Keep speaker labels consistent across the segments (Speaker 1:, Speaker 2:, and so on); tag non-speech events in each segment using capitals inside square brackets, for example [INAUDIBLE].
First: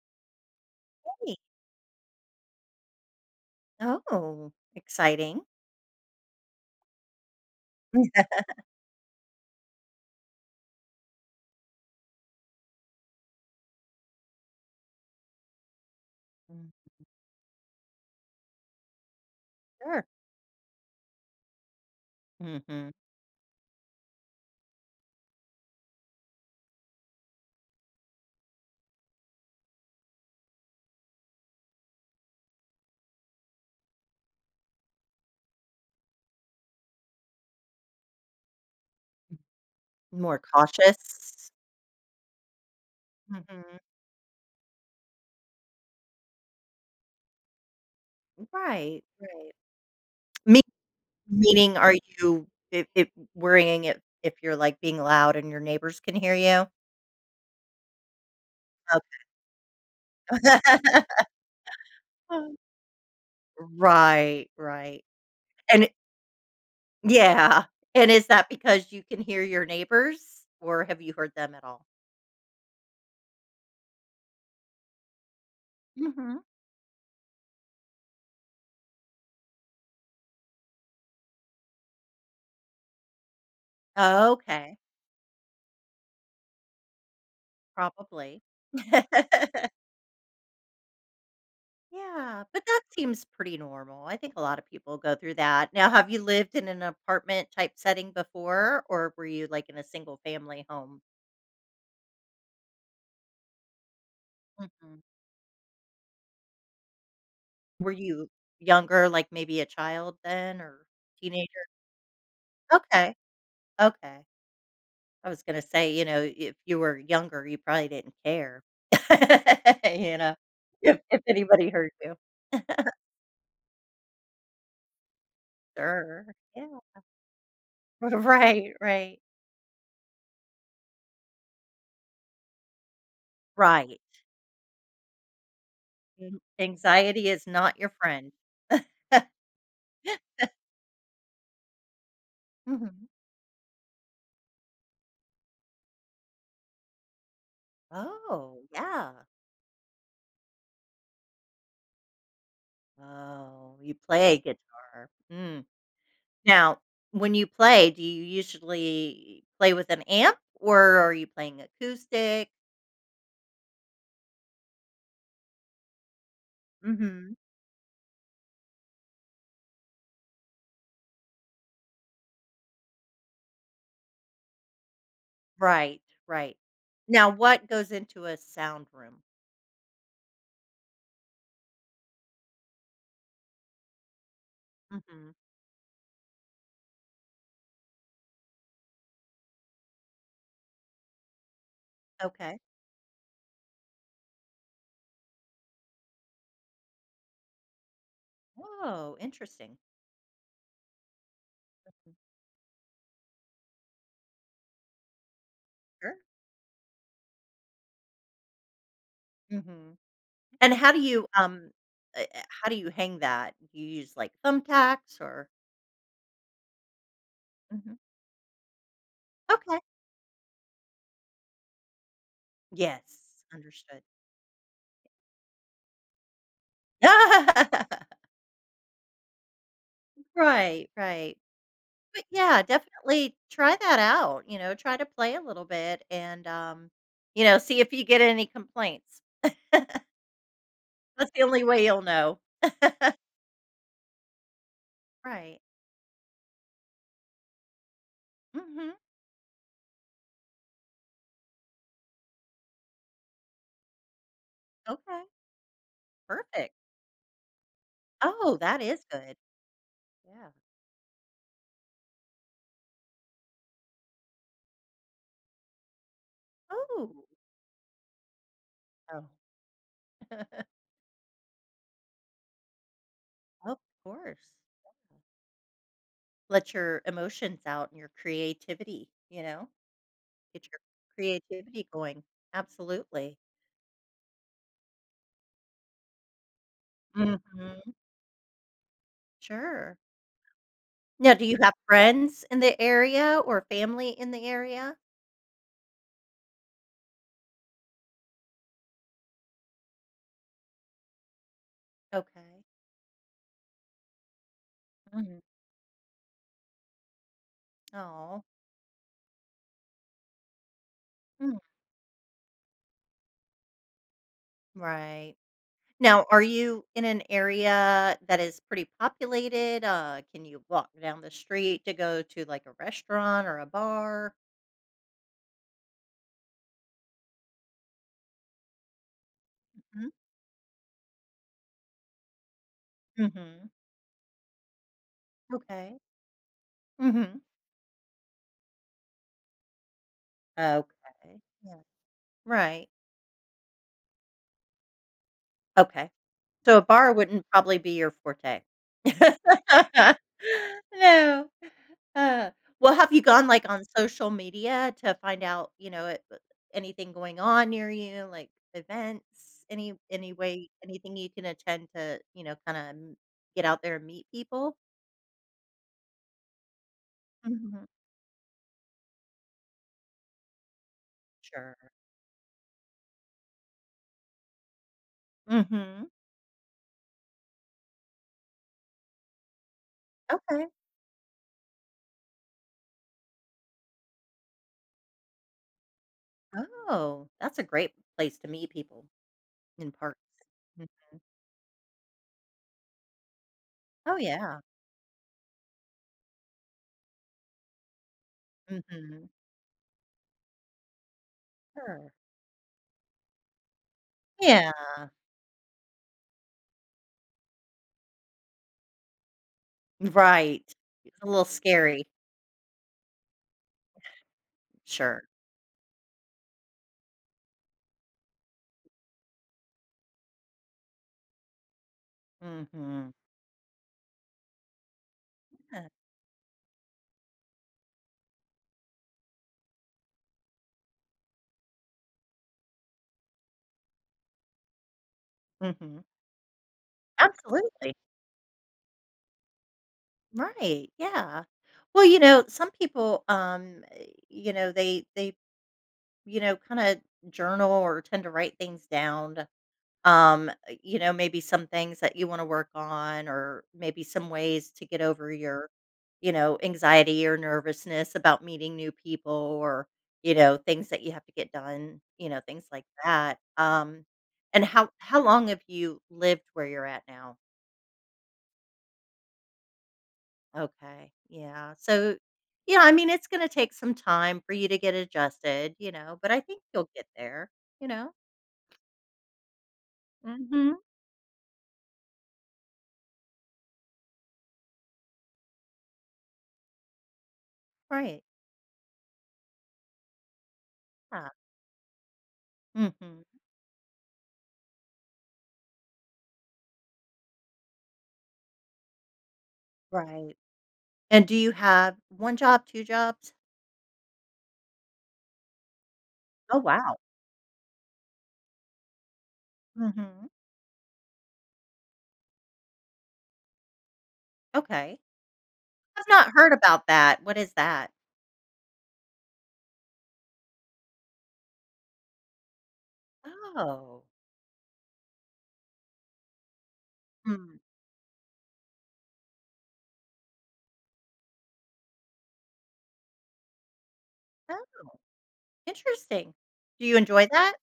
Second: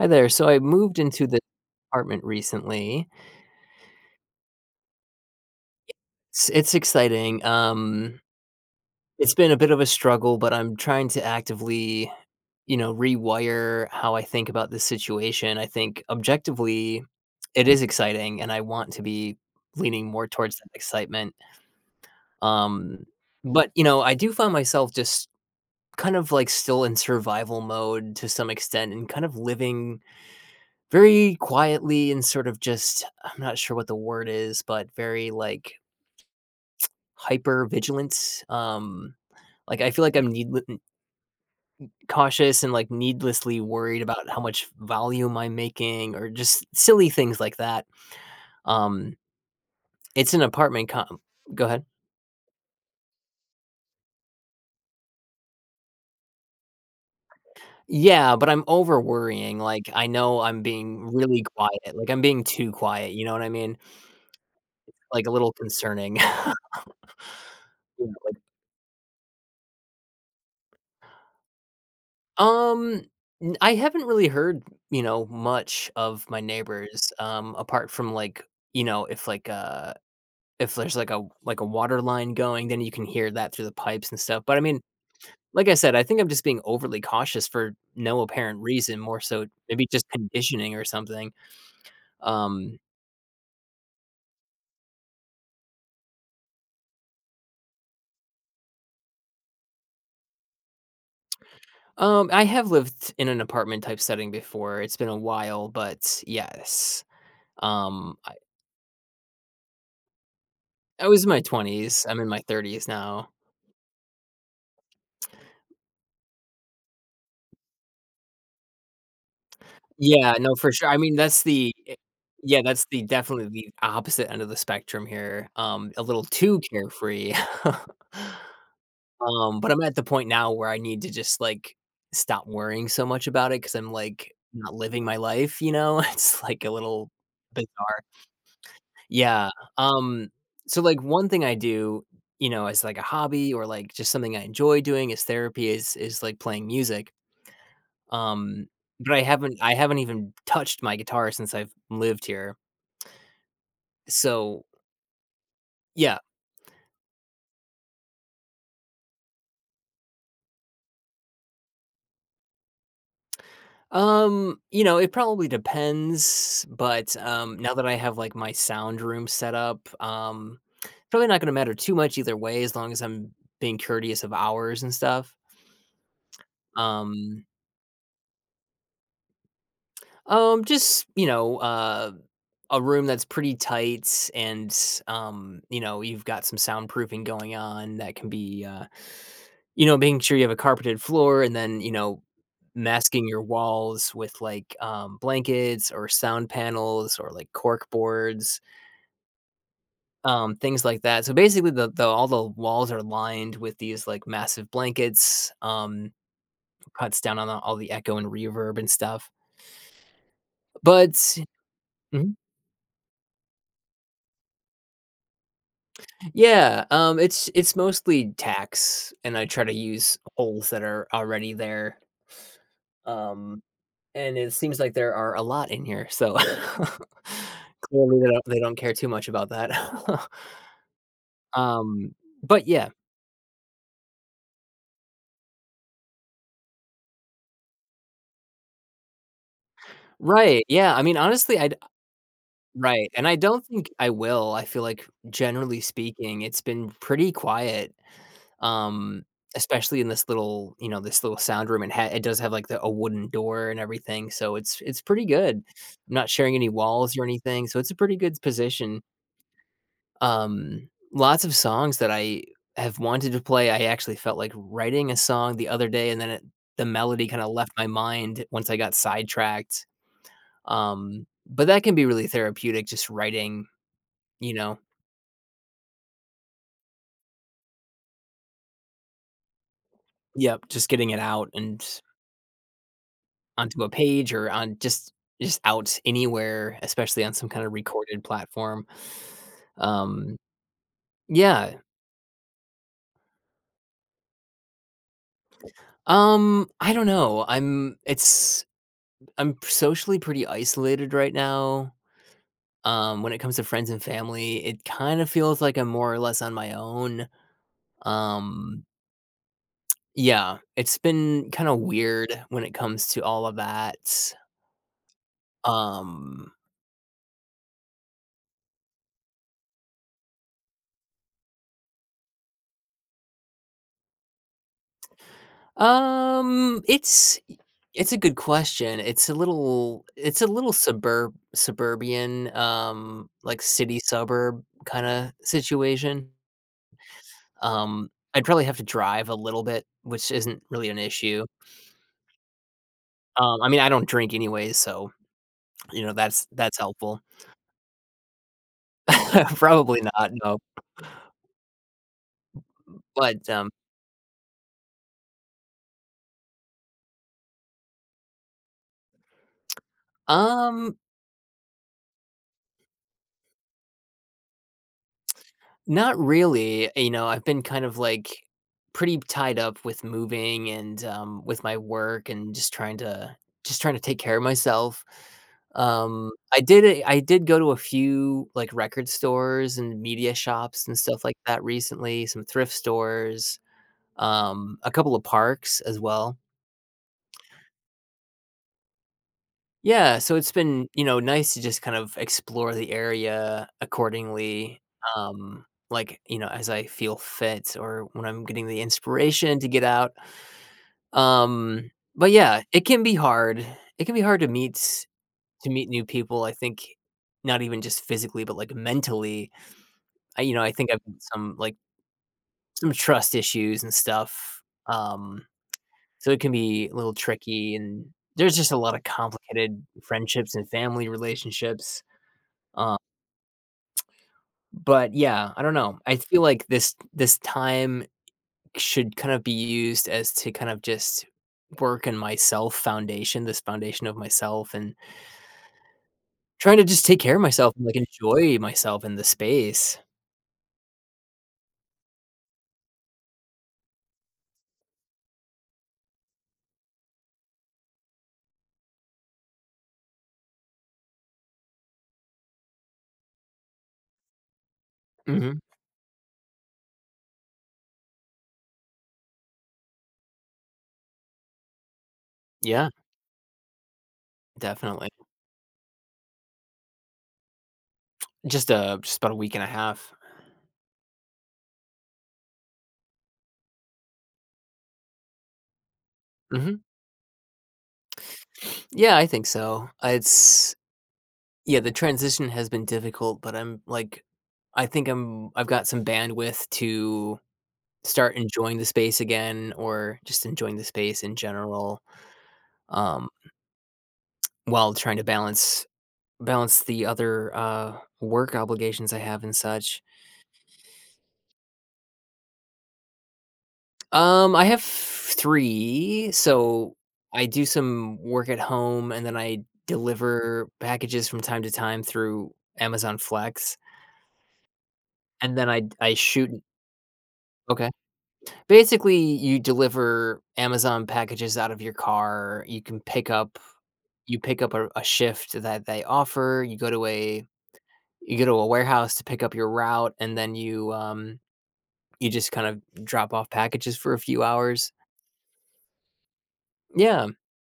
Speaker 1: Hi there. So I moved into
Speaker 2: Hey.
Speaker 1: the apartment recently.
Speaker 2: Oh, exciting.
Speaker 1: It's exciting. It's been a bit of a struggle, but I'm trying to actively, rewire how I think about this situation. I think
Speaker 2: Mm.
Speaker 1: objectively, it is exciting, and I want to be
Speaker 2: Sure.
Speaker 1: leaning more towards that excitement.
Speaker 2: Mhm.
Speaker 1: Um, but I do find myself just kind of like still in survival mode to some extent, and kind of living very quietly and sort of just I'm not sure what the word is, but very, like, hyper vigilant, like, I feel like I'm
Speaker 2: More
Speaker 1: needle
Speaker 2: cautious.
Speaker 1: cautious and, like, needlessly
Speaker 2: Mhm.
Speaker 1: worried about how much volume I'm making or just silly things like that.
Speaker 2: Right,
Speaker 1: Um,
Speaker 2: right.
Speaker 1: it's an
Speaker 2: Me
Speaker 1: apartment com
Speaker 2: Mhm.
Speaker 1: Go
Speaker 2: Meaning
Speaker 1: ahead.
Speaker 2: are you I worrying if you're, like, being loud and your neighbors can hear you?
Speaker 1: Yeah, but I'm over
Speaker 2: Okay.
Speaker 1: worrying, like, I know I'm being
Speaker 2: [LAUGHS]
Speaker 1: really quiet, like, I'm being
Speaker 2: Oh.
Speaker 1: too quiet, you know what I mean?
Speaker 2: Right, right.
Speaker 1: Like, a little
Speaker 2: And
Speaker 1: concerning.
Speaker 2: yeah. And is
Speaker 1: [LAUGHS]
Speaker 2: that because you can hear your neighbors, or have you heard them at all?
Speaker 1: Um, n I haven't really heard, much of
Speaker 2: Mhm.
Speaker 1: my neighbors, apart from, like, if, like, if there's, like, a water line going, then you can hear that through the pipes and stuff, but, I
Speaker 2: Okay,
Speaker 1: mean, like I said, I think I'm just being overly cautious for no
Speaker 2: probably.
Speaker 1: apparent reason, more
Speaker 2: [LAUGHS]
Speaker 1: so maybe just conditioning or something.
Speaker 2: Yeah, but
Speaker 1: Um
Speaker 2: that seems pretty normal. I think a lot of people go through that. Now, have you lived in an apartment type setting before, or were you like in a single family home?
Speaker 1: I have lived in an apartment-type setting before, it's
Speaker 2: Mhm.
Speaker 1: been a while, but yes.
Speaker 2: Were
Speaker 1: Um,
Speaker 2: you
Speaker 1: I
Speaker 2: younger, like maybe a child then or
Speaker 1: I was in my
Speaker 2: teenager?
Speaker 1: 20s, I'm in my 30s
Speaker 2: Okay,
Speaker 1: now.
Speaker 2: okay. I was gonna say, if you were younger, you probably didn't care, [LAUGHS] you
Speaker 1: Yeah,
Speaker 2: know,
Speaker 1: no, for sure. I
Speaker 2: if
Speaker 1: mean,
Speaker 2: if
Speaker 1: that's
Speaker 2: anybody
Speaker 1: the
Speaker 2: hurt you.
Speaker 1: yeah, that's
Speaker 2: [LAUGHS]
Speaker 1: the definitely the opposite end of the spectrum here, a little
Speaker 2: Sure.
Speaker 1: too
Speaker 2: Yeah.
Speaker 1: carefree. [LAUGHS]
Speaker 2: Right. Right.
Speaker 1: But I'm at the point now where I need to just, like, stop worrying so much about it because 'cause I'm,
Speaker 2: Right.
Speaker 1: like, not living my life, you know? [LAUGHS] It's, like, a little
Speaker 2: Anxiety is not your
Speaker 1: bizarre.
Speaker 2: friend.
Speaker 1: Yeah,
Speaker 2: [GASPS]
Speaker 1: um,
Speaker 2: [LAUGHS]
Speaker 1: so, like, one thing I do, as, like, a
Speaker 2: Mhm.
Speaker 1: hobby or, like, just something I enjoy doing as therapy is, like, playing music.
Speaker 2: Oh,
Speaker 1: Um, but
Speaker 2: yeah.
Speaker 1: I haven't even touched my guitar since I've lived here.
Speaker 2: Oh, you play
Speaker 1: So,
Speaker 2: guitar. Mm.
Speaker 1: yeah.
Speaker 2: Now, when you play, do you usually play with an amp or are you playing acoustic?
Speaker 1: It probably depends, but,
Speaker 2: Hmm.
Speaker 1: now that I have, like, my sound room set up, probably not gonna matter too much either way as long as I'm being courteous of hours and stuff.
Speaker 2: Right, right. Now,
Speaker 1: Um,
Speaker 2: what goes into a sound room?
Speaker 1: just, a room that's pretty tight and,
Speaker 2: Hmm.
Speaker 1: you've got some soundproofing going on that can be, making sure you have a carpeted floor and then,
Speaker 2: Okay.
Speaker 1: masking your walls with, like, blankets or sound panels or, like, cork boards,
Speaker 2: Oh, interesting.
Speaker 1: things like that. So, basically, the all the walls are lined with these, like, massive blankets,
Speaker 2: Sure.
Speaker 1: cuts down on all the echo and reverb and stuff.
Speaker 2: Hmm. And how do
Speaker 1: But
Speaker 2: you um uh,
Speaker 1: Mhm.
Speaker 2: uh, how do you hang that? You use like thumbtacks or
Speaker 1: Yeah, it's
Speaker 2: hmm
Speaker 1: mostly tacks, and I try to
Speaker 2: okay.
Speaker 1: use holes that are already there,
Speaker 2: Yes,
Speaker 1: um
Speaker 2: understood.
Speaker 1: and it seems like there are a lot in here, so [LAUGHS]
Speaker 2: [LAUGHS]
Speaker 1: clearly they don't care too much about that. [LAUGHS]
Speaker 2: Right, right.
Speaker 1: Um,
Speaker 2: But yeah,
Speaker 1: but yeah.
Speaker 2: definitely try that out, try to play a little bit and see if you get any complaints.
Speaker 1: Right, yeah, I mean,
Speaker 2: That's the
Speaker 1: honestly,
Speaker 2: only
Speaker 1: I'd
Speaker 2: way you'll know.
Speaker 1: right, and I don't think I will. I feel like,
Speaker 2: Right.
Speaker 1: generally speaking, it's been pretty quiet,
Speaker 2: Mhm.
Speaker 1: um, especially in this little sound room, and ha it does have, like, the a wooden door and everything, so it's pretty
Speaker 2: Okay.
Speaker 1: good. I'm not sharing any
Speaker 2: Perfect.
Speaker 1: walls or anything, so it's a pretty good
Speaker 2: Oh, that
Speaker 1: position.
Speaker 2: is good. Yeah.
Speaker 1: Lots of songs that I have wanted to play, I actually felt like writing a song the other day, and then it the
Speaker 2: Oh.
Speaker 1: melody kinda left my mind once I got
Speaker 2: Oh.
Speaker 1: sidetracked.
Speaker 2: [LAUGHS]
Speaker 1: But that can be really therapeutic, just writing,
Speaker 2: Of course.
Speaker 1: you know?
Speaker 2: Yeah. Let your emotions out and your creativity, you know?
Speaker 1: Yep,
Speaker 2: Get your
Speaker 1: just getting it out and
Speaker 2: creativity going. Absolutely.
Speaker 1: onto a page or on just out anywhere, especially on some kinda
Speaker 2: Mhm.
Speaker 1: recorded platform.
Speaker 2: Sure.
Speaker 1: Um,
Speaker 2: Now do you
Speaker 1: yeah.
Speaker 2: have friends in the area or family in the area?
Speaker 1: I don't know. I'm socially pretty isolated right now.
Speaker 2: Okay.
Speaker 1: When it comes to friends and family, it kind of
Speaker 2: Mhm.
Speaker 1: feels like I'm more or less on my own.
Speaker 2: Aw.
Speaker 1: Um, yeah, it's been
Speaker 2: Mm.
Speaker 1: kind of weird when it comes to all of that.
Speaker 2: Right. Now, are
Speaker 1: Um,
Speaker 2: you in an area that is pretty populated? Can you walk down the street to go to, like, a restaurant or a bar?
Speaker 1: um, it's it's a good question.
Speaker 2: Mhm,
Speaker 1: It's a little suburban, like
Speaker 2: mhm.
Speaker 1: city suburb kind of
Speaker 2: Okay.
Speaker 1: situation.
Speaker 2: Mhm.
Speaker 1: I'd probably have to drive a little bit, which isn't really an
Speaker 2: Okay.
Speaker 1: issue.
Speaker 2: Yeah. Right.
Speaker 1: I mean, I don't drink anyways, so you
Speaker 2: Okay.
Speaker 1: know that's
Speaker 2: So a bar
Speaker 1: helpful.
Speaker 2: wouldn't probably be your forte.
Speaker 1: [LAUGHS] Probably
Speaker 2: [LAUGHS]
Speaker 1: not, no,
Speaker 2: No. Uh, well, have you gone,
Speaker 1: but,
Speaker 2: like, on social media to find out, you know, it anything going on near you, like events, any way
Speaker 1: um,
Speaker 2: anything you can attend to, kinda get out there and meet people?
Speaker 1: not really, I've been kind
Speaker 2: Mhm.
Speaker 1: of, like, pretty tied up with moving and, with my
Speaker 2: Sure.
Speaker 1: work and just trying to take care of myself.
Speaker 2: Mhm.
Speaker 1: I did go to a few, like, record stores and media
Speaker 2: Okay.
Speaker 1: shops and stuff like that recently, some thrift stores, a couple of parks as well.
Speaker 2: Oh, that's a great place to meet people, in
Speaker 1: Yeah,
Speaker 2: parks.
Speaker 1: so it's
Speaker 2: Mm.
Speaker 1: been, nice to just kind of explore the area
Speaker 2: Oh, yeah.
Speaker 1: accordingly, like, as I feel fit or when I'm getting the
Speaker 2: Mhm.
Speaker 1: inspiration to get out, um,
Speaker 2: Sure.
Speaker 1: but yeah, it can be hard. It can be hard
Speaker 2: Yeah.
Speaker 1: to meet new people, I think not even just physically, but, like, mentally. I You know,
Speaker 2: Right.
Speaker 1: I think I've got
Speaker 2: It's a little
Speaker 1: some, like,
Speaker 2: scary.
Speaker 1: some trust issues and stuff,
Speaker 2: Sure.
Speaker 1: so it can be a little tricky, and there's just a lot of complicated friendships and family relationships, um
Speaker 2: Mhm.
Speaker 1: but yeah, I don't
Speaker 2: Yeah.
Speaker 1: know. I feel like this time should kind of be used as to kind of just work in myself foundation, this foundation of myself and
Speaker 2: Mhm.
Speaker 1: trying to just take care of myself and like
Speaker 2: Absolutely.
Speaker 1: enjoy myself in the space.
Speaker 2: Right. Yeah. Well, some people, they kinda journal or tend to write things down, maybe some things that you want to work on or maybe some ways to get over
Speaker 1: Mhm.
Speaker 2: your anxiety or nervousness about meeting new people or things that you have to get done, things like
Speaker 1: Yeah,
Speaker 2: that. and how
Speaker 1: definitely.
Speaker 2: how long have you lived where you're at now?
Speaker 1: Just about a week and a half.
Speaker 2: Okay, yeah. So, yeah, I mean it's going to take some time for you to get adjusted, but I think
Speaker 1: Hmm.
Speaker 2: you'll get there you know
Speaker 1: Yeah, I think so. It's
Speaker 2: mhm.
Speaker 1: Yeah, the transition has been difficult, but I'm like I think I've got some bandwidth to
Speaker 2: Right.
Speaker 1: start enjoying the space again or just enjoying the space
Speaker 2: Yeah.
Speaker 1: in general,
Speaker 2: Mhm.
Speaker 1: um, while trying to balance the other, work obligations I have and such.
Speaker 2: Right. And do you have 1 job, 2 jobs?
Speaker 1: I have 3.
Speaker 2: Oh,
Speaker 1: So,
Speaker 2: wow.
Speaker 1: I do some work at home, and then I
Speaker 2: Mhm.
Speaker 1: deliver packages from time to time through Amazon Flex,
Speaker 2: Okay.
Speaker 1: and then I
Speaker 2: I've
Speaker 1: I
Speaker 2: not
Speaker 1: shoot.
Speaker 2: heard about that. What is
Speaker 1: Okay.
Speaker 2: that?
Speaker 1: Basically, you deliver Amazon packages out of your car,
Speaker 2: Oh.
Speaker 1: you pick up a shift that they offer,
Speaker 2: Hmm.
Speaker 1: you go to a warehouse to pick up your route, and then you just kind of drop off packages for a few
Speaker 2: Oh,
Speaker 1: hours.
Speaker 2: interesting. Do you
Speaker 1: Yeah,
Speaker 2: enjoy that?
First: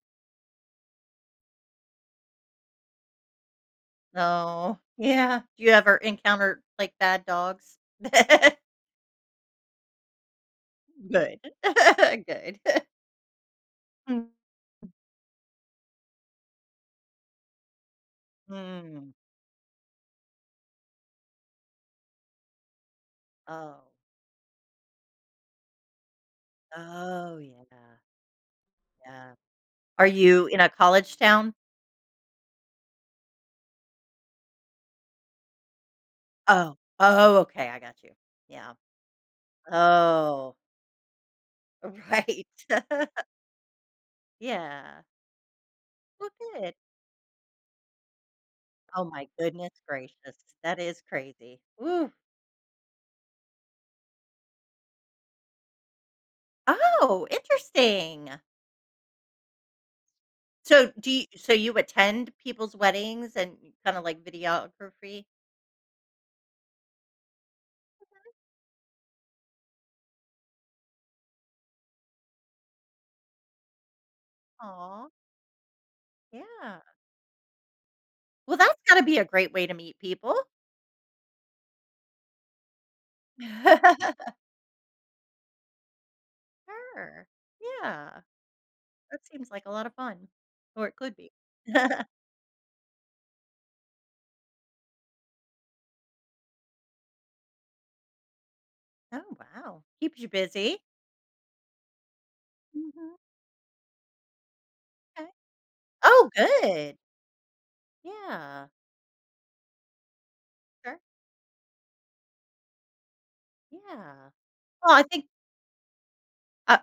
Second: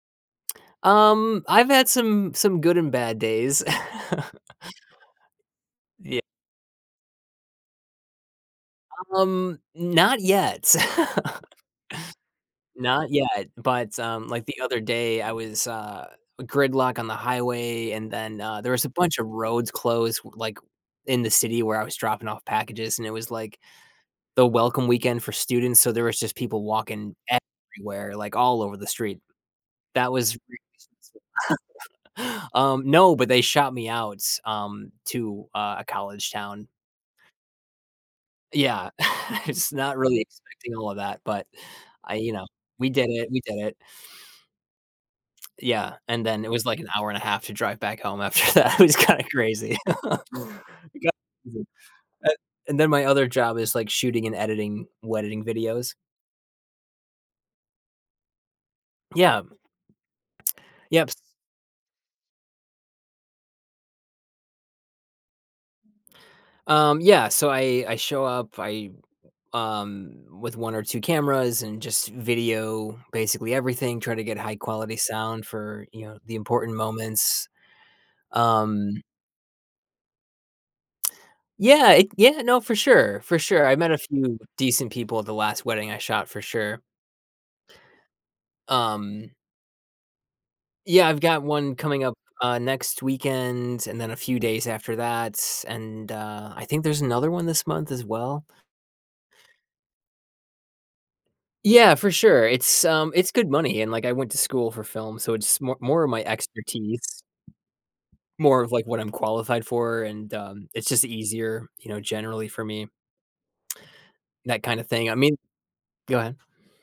Speaker 1: I've had some good and bad days. [LAUGHS]
Speaker 2: No. Yeah. Do you ever
Speaker 1: Yeah.
Speaker 2: encounter, like, bad dogs? [LAUGHS]
Speaker 1: Not yet.
Speaker 2: Good. [LAUGHS] Good.
Speaker 1: [LAUGHS] Not yet, but, like,
Speaker 2: [LAUGHS]
Speaker 1: the other day, I was, gridlock on the highway, and then, there was a
Speaker 2: Mhm.
Speaker 1: bunch of roads closed, like, in the city where I was dropping off packages, and it was like
Speaker 2: Oh.
Speaker 1: the welcome weekend for students, so there was just people walking
Speaker 2: Oh, yeah.
Speaker 1: everywhere, like, all over the street.
Speaker 2: Yeah. Are
Speaker 1: That was
Speaker 2: you in
Speaker 1: really
Speaker 2: a college
Speaker 1: [LAUGHS]
Speaker 2: town?
Speaker 1: No, but they shot me out, to, a college town.
Speaker 2: Oh. Oh, okay. I got you. Yeah.
Speaker 1: Yeah. [LAUGHS] It's not really
Speaker 2: Oh,
Speaker 1: expecting all of that, but
Speaker 2: [LAUGHS]
Speaker 1: I you know,
Speaker 2: right.
Speaker 1: we did
Speaker 2: [LAUGHS]
Speaker 1: it, we did it.
Speaker 2: Yeah.
Speaker 1: Yeah, and
Speaker 2: Well,
Speaker 1: then it was,
Speaker 2: good.
Speaker 1: like, an hour and a half to drive back home after that. [LAUGHS] It was
Speaker 2: Oh
Speaker 1: kinda
Speaker 2: my
Speaker 1: crazy.
Speaker 2: goodness
Speaker 1: [LAUGHS]
Speaker 2: gracious. That is
Speaker 1: It got
Speaker 2: crazy.
Speaker 1: crazy.
Speaker 2: Woo.
Speaker 1: And and then my other job is, like, shooting and editing wedding videos.
Speaker 2: Oh, interesting.
Speaker 1: Yeah.
Speaker 2: So
Speaker 1: Yep.
Speaker 2: do you so you attend people's weddings and kind of like videography?
Speaker 1: Yeah, so I show up, I um with one or two cameras and just video basically everything, try to get high quality
Speaker 2: Oh,
Speaker 1: sound for, you know, the important
Speaker 2: yeah.
Speaker 1: moments.
Speaker 2: Well, that's gotta
Speaker 1: Um
Speaker 2: be a great way to meet people.
Speaker 1: yeah, yeah, no, for sure. For sure. I met a
Speaker 2: [LAUGHS]
Speaker 1: few decent people at the last wedding I shot for sure.
Speaker 2: Sure. Yeah. That
Speaker 1: Um
Speaker 2: seems like a lot of fun. Or it
Speaker 1: yeah,
Speaker 2: could
Speaker 1: I've
Speaker 2: be.
Speaker 1: got
Speaker 2: [LAUGHS]
Speaker 1: one coming up next weekend and then a few days after that and I think there's another one this month as well.
Speaker 2: Oh, wow. Keeps you busy.
Speaker 1: Yeah, for sure. It's, um,
Speaker 2: Mhm.
Speaker 1: it's good money, and, like, I went to school for film,
Speaker 2: Okay.
Speaker 1: so it's more of my
Speaker 2: Oh, good.
Speaker 1: expertise, more
Speaker 2: Yeah.
Speaker 1: of, like, what I'm qualified for, and, it's
Speaker 2: Sure.
Speaker 1: just easier, generally for me,
Speaker 2: Yeah.
Speaker 1: that kinda
Speaker 2: Well,
Speaker 1: thing. I mean. Go ahead.
Speaker 2: uh,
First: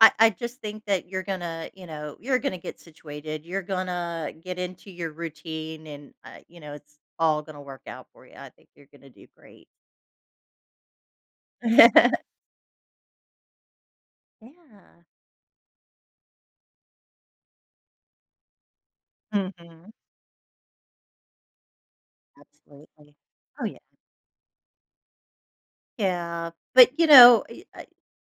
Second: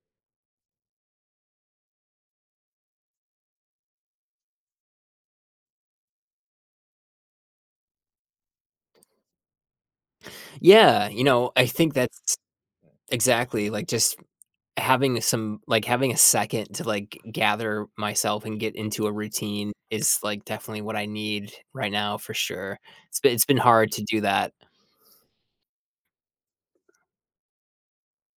Speaker 2: I just think that you're gonna get situated. You're gonna get into your routine, and it's all gonna work out for you. I think you're gonna do great.
Speaker 1: Yeah,
Speaker 2: [LAUGHS]
Speaker 1: I think
Speaker 2: Yeah.
Speaker 1: that's exactly, like, just having some like, having a second to, like, gather myself and get into a routine
Speaker 2: Hmm.
Speaker 1: is, like, definitely what I need right now for sure.
Speaker 2: Absolutely.
Speaker 1: It's been
Speaker 2: Oh yeah,
Speaker 1: hard to do that.
Speaker 2: yeah. But you know, y- I-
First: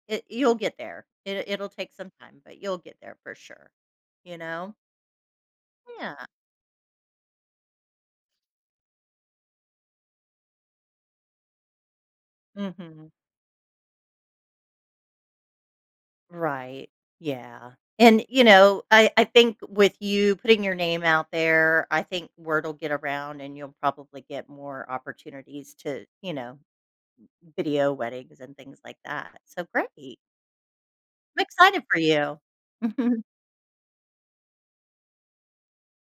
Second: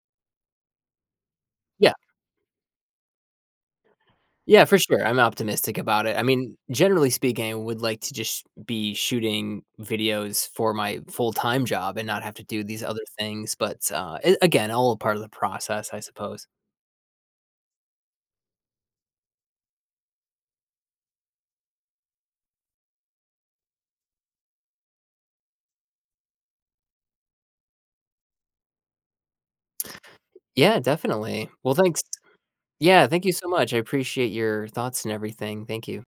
Speaker 2: it, you'll get there. It'll take
Speaker 1: Yeah.
Speaker 2: some time, but you'll get there for sure. You
Speaker 1: Yeah,
Speaker 2: know.
Speaker 1: for sure. I'm optimistic about it. I
Speaker 2: Yeah.
Speaker 1: mean, generally speaking, I would like to just be shooting videos for my full-time job and not have to do these other
Speaker 2: Hmm.
Speaker 1: things, but, a again, all a part of the process, I suppose.
Speaker 2: Right. Yeah. And I think with you putting your name out there, I think word will get around and you'll probably get more opportunities to, video weddings and things like that. So great.
Speaker 1: Yeah,
Speaker 2: I'm
Speaker 1: definitely. Well,
Speaker 2: excited for
Speaker 1: thanks. Yeah,
Speaker 2: you.
Speaker 1: thank
Speaker 2: [LAUGHS]
Speaker 1: you so much. I appreciate your thoughts and everything. Thank you.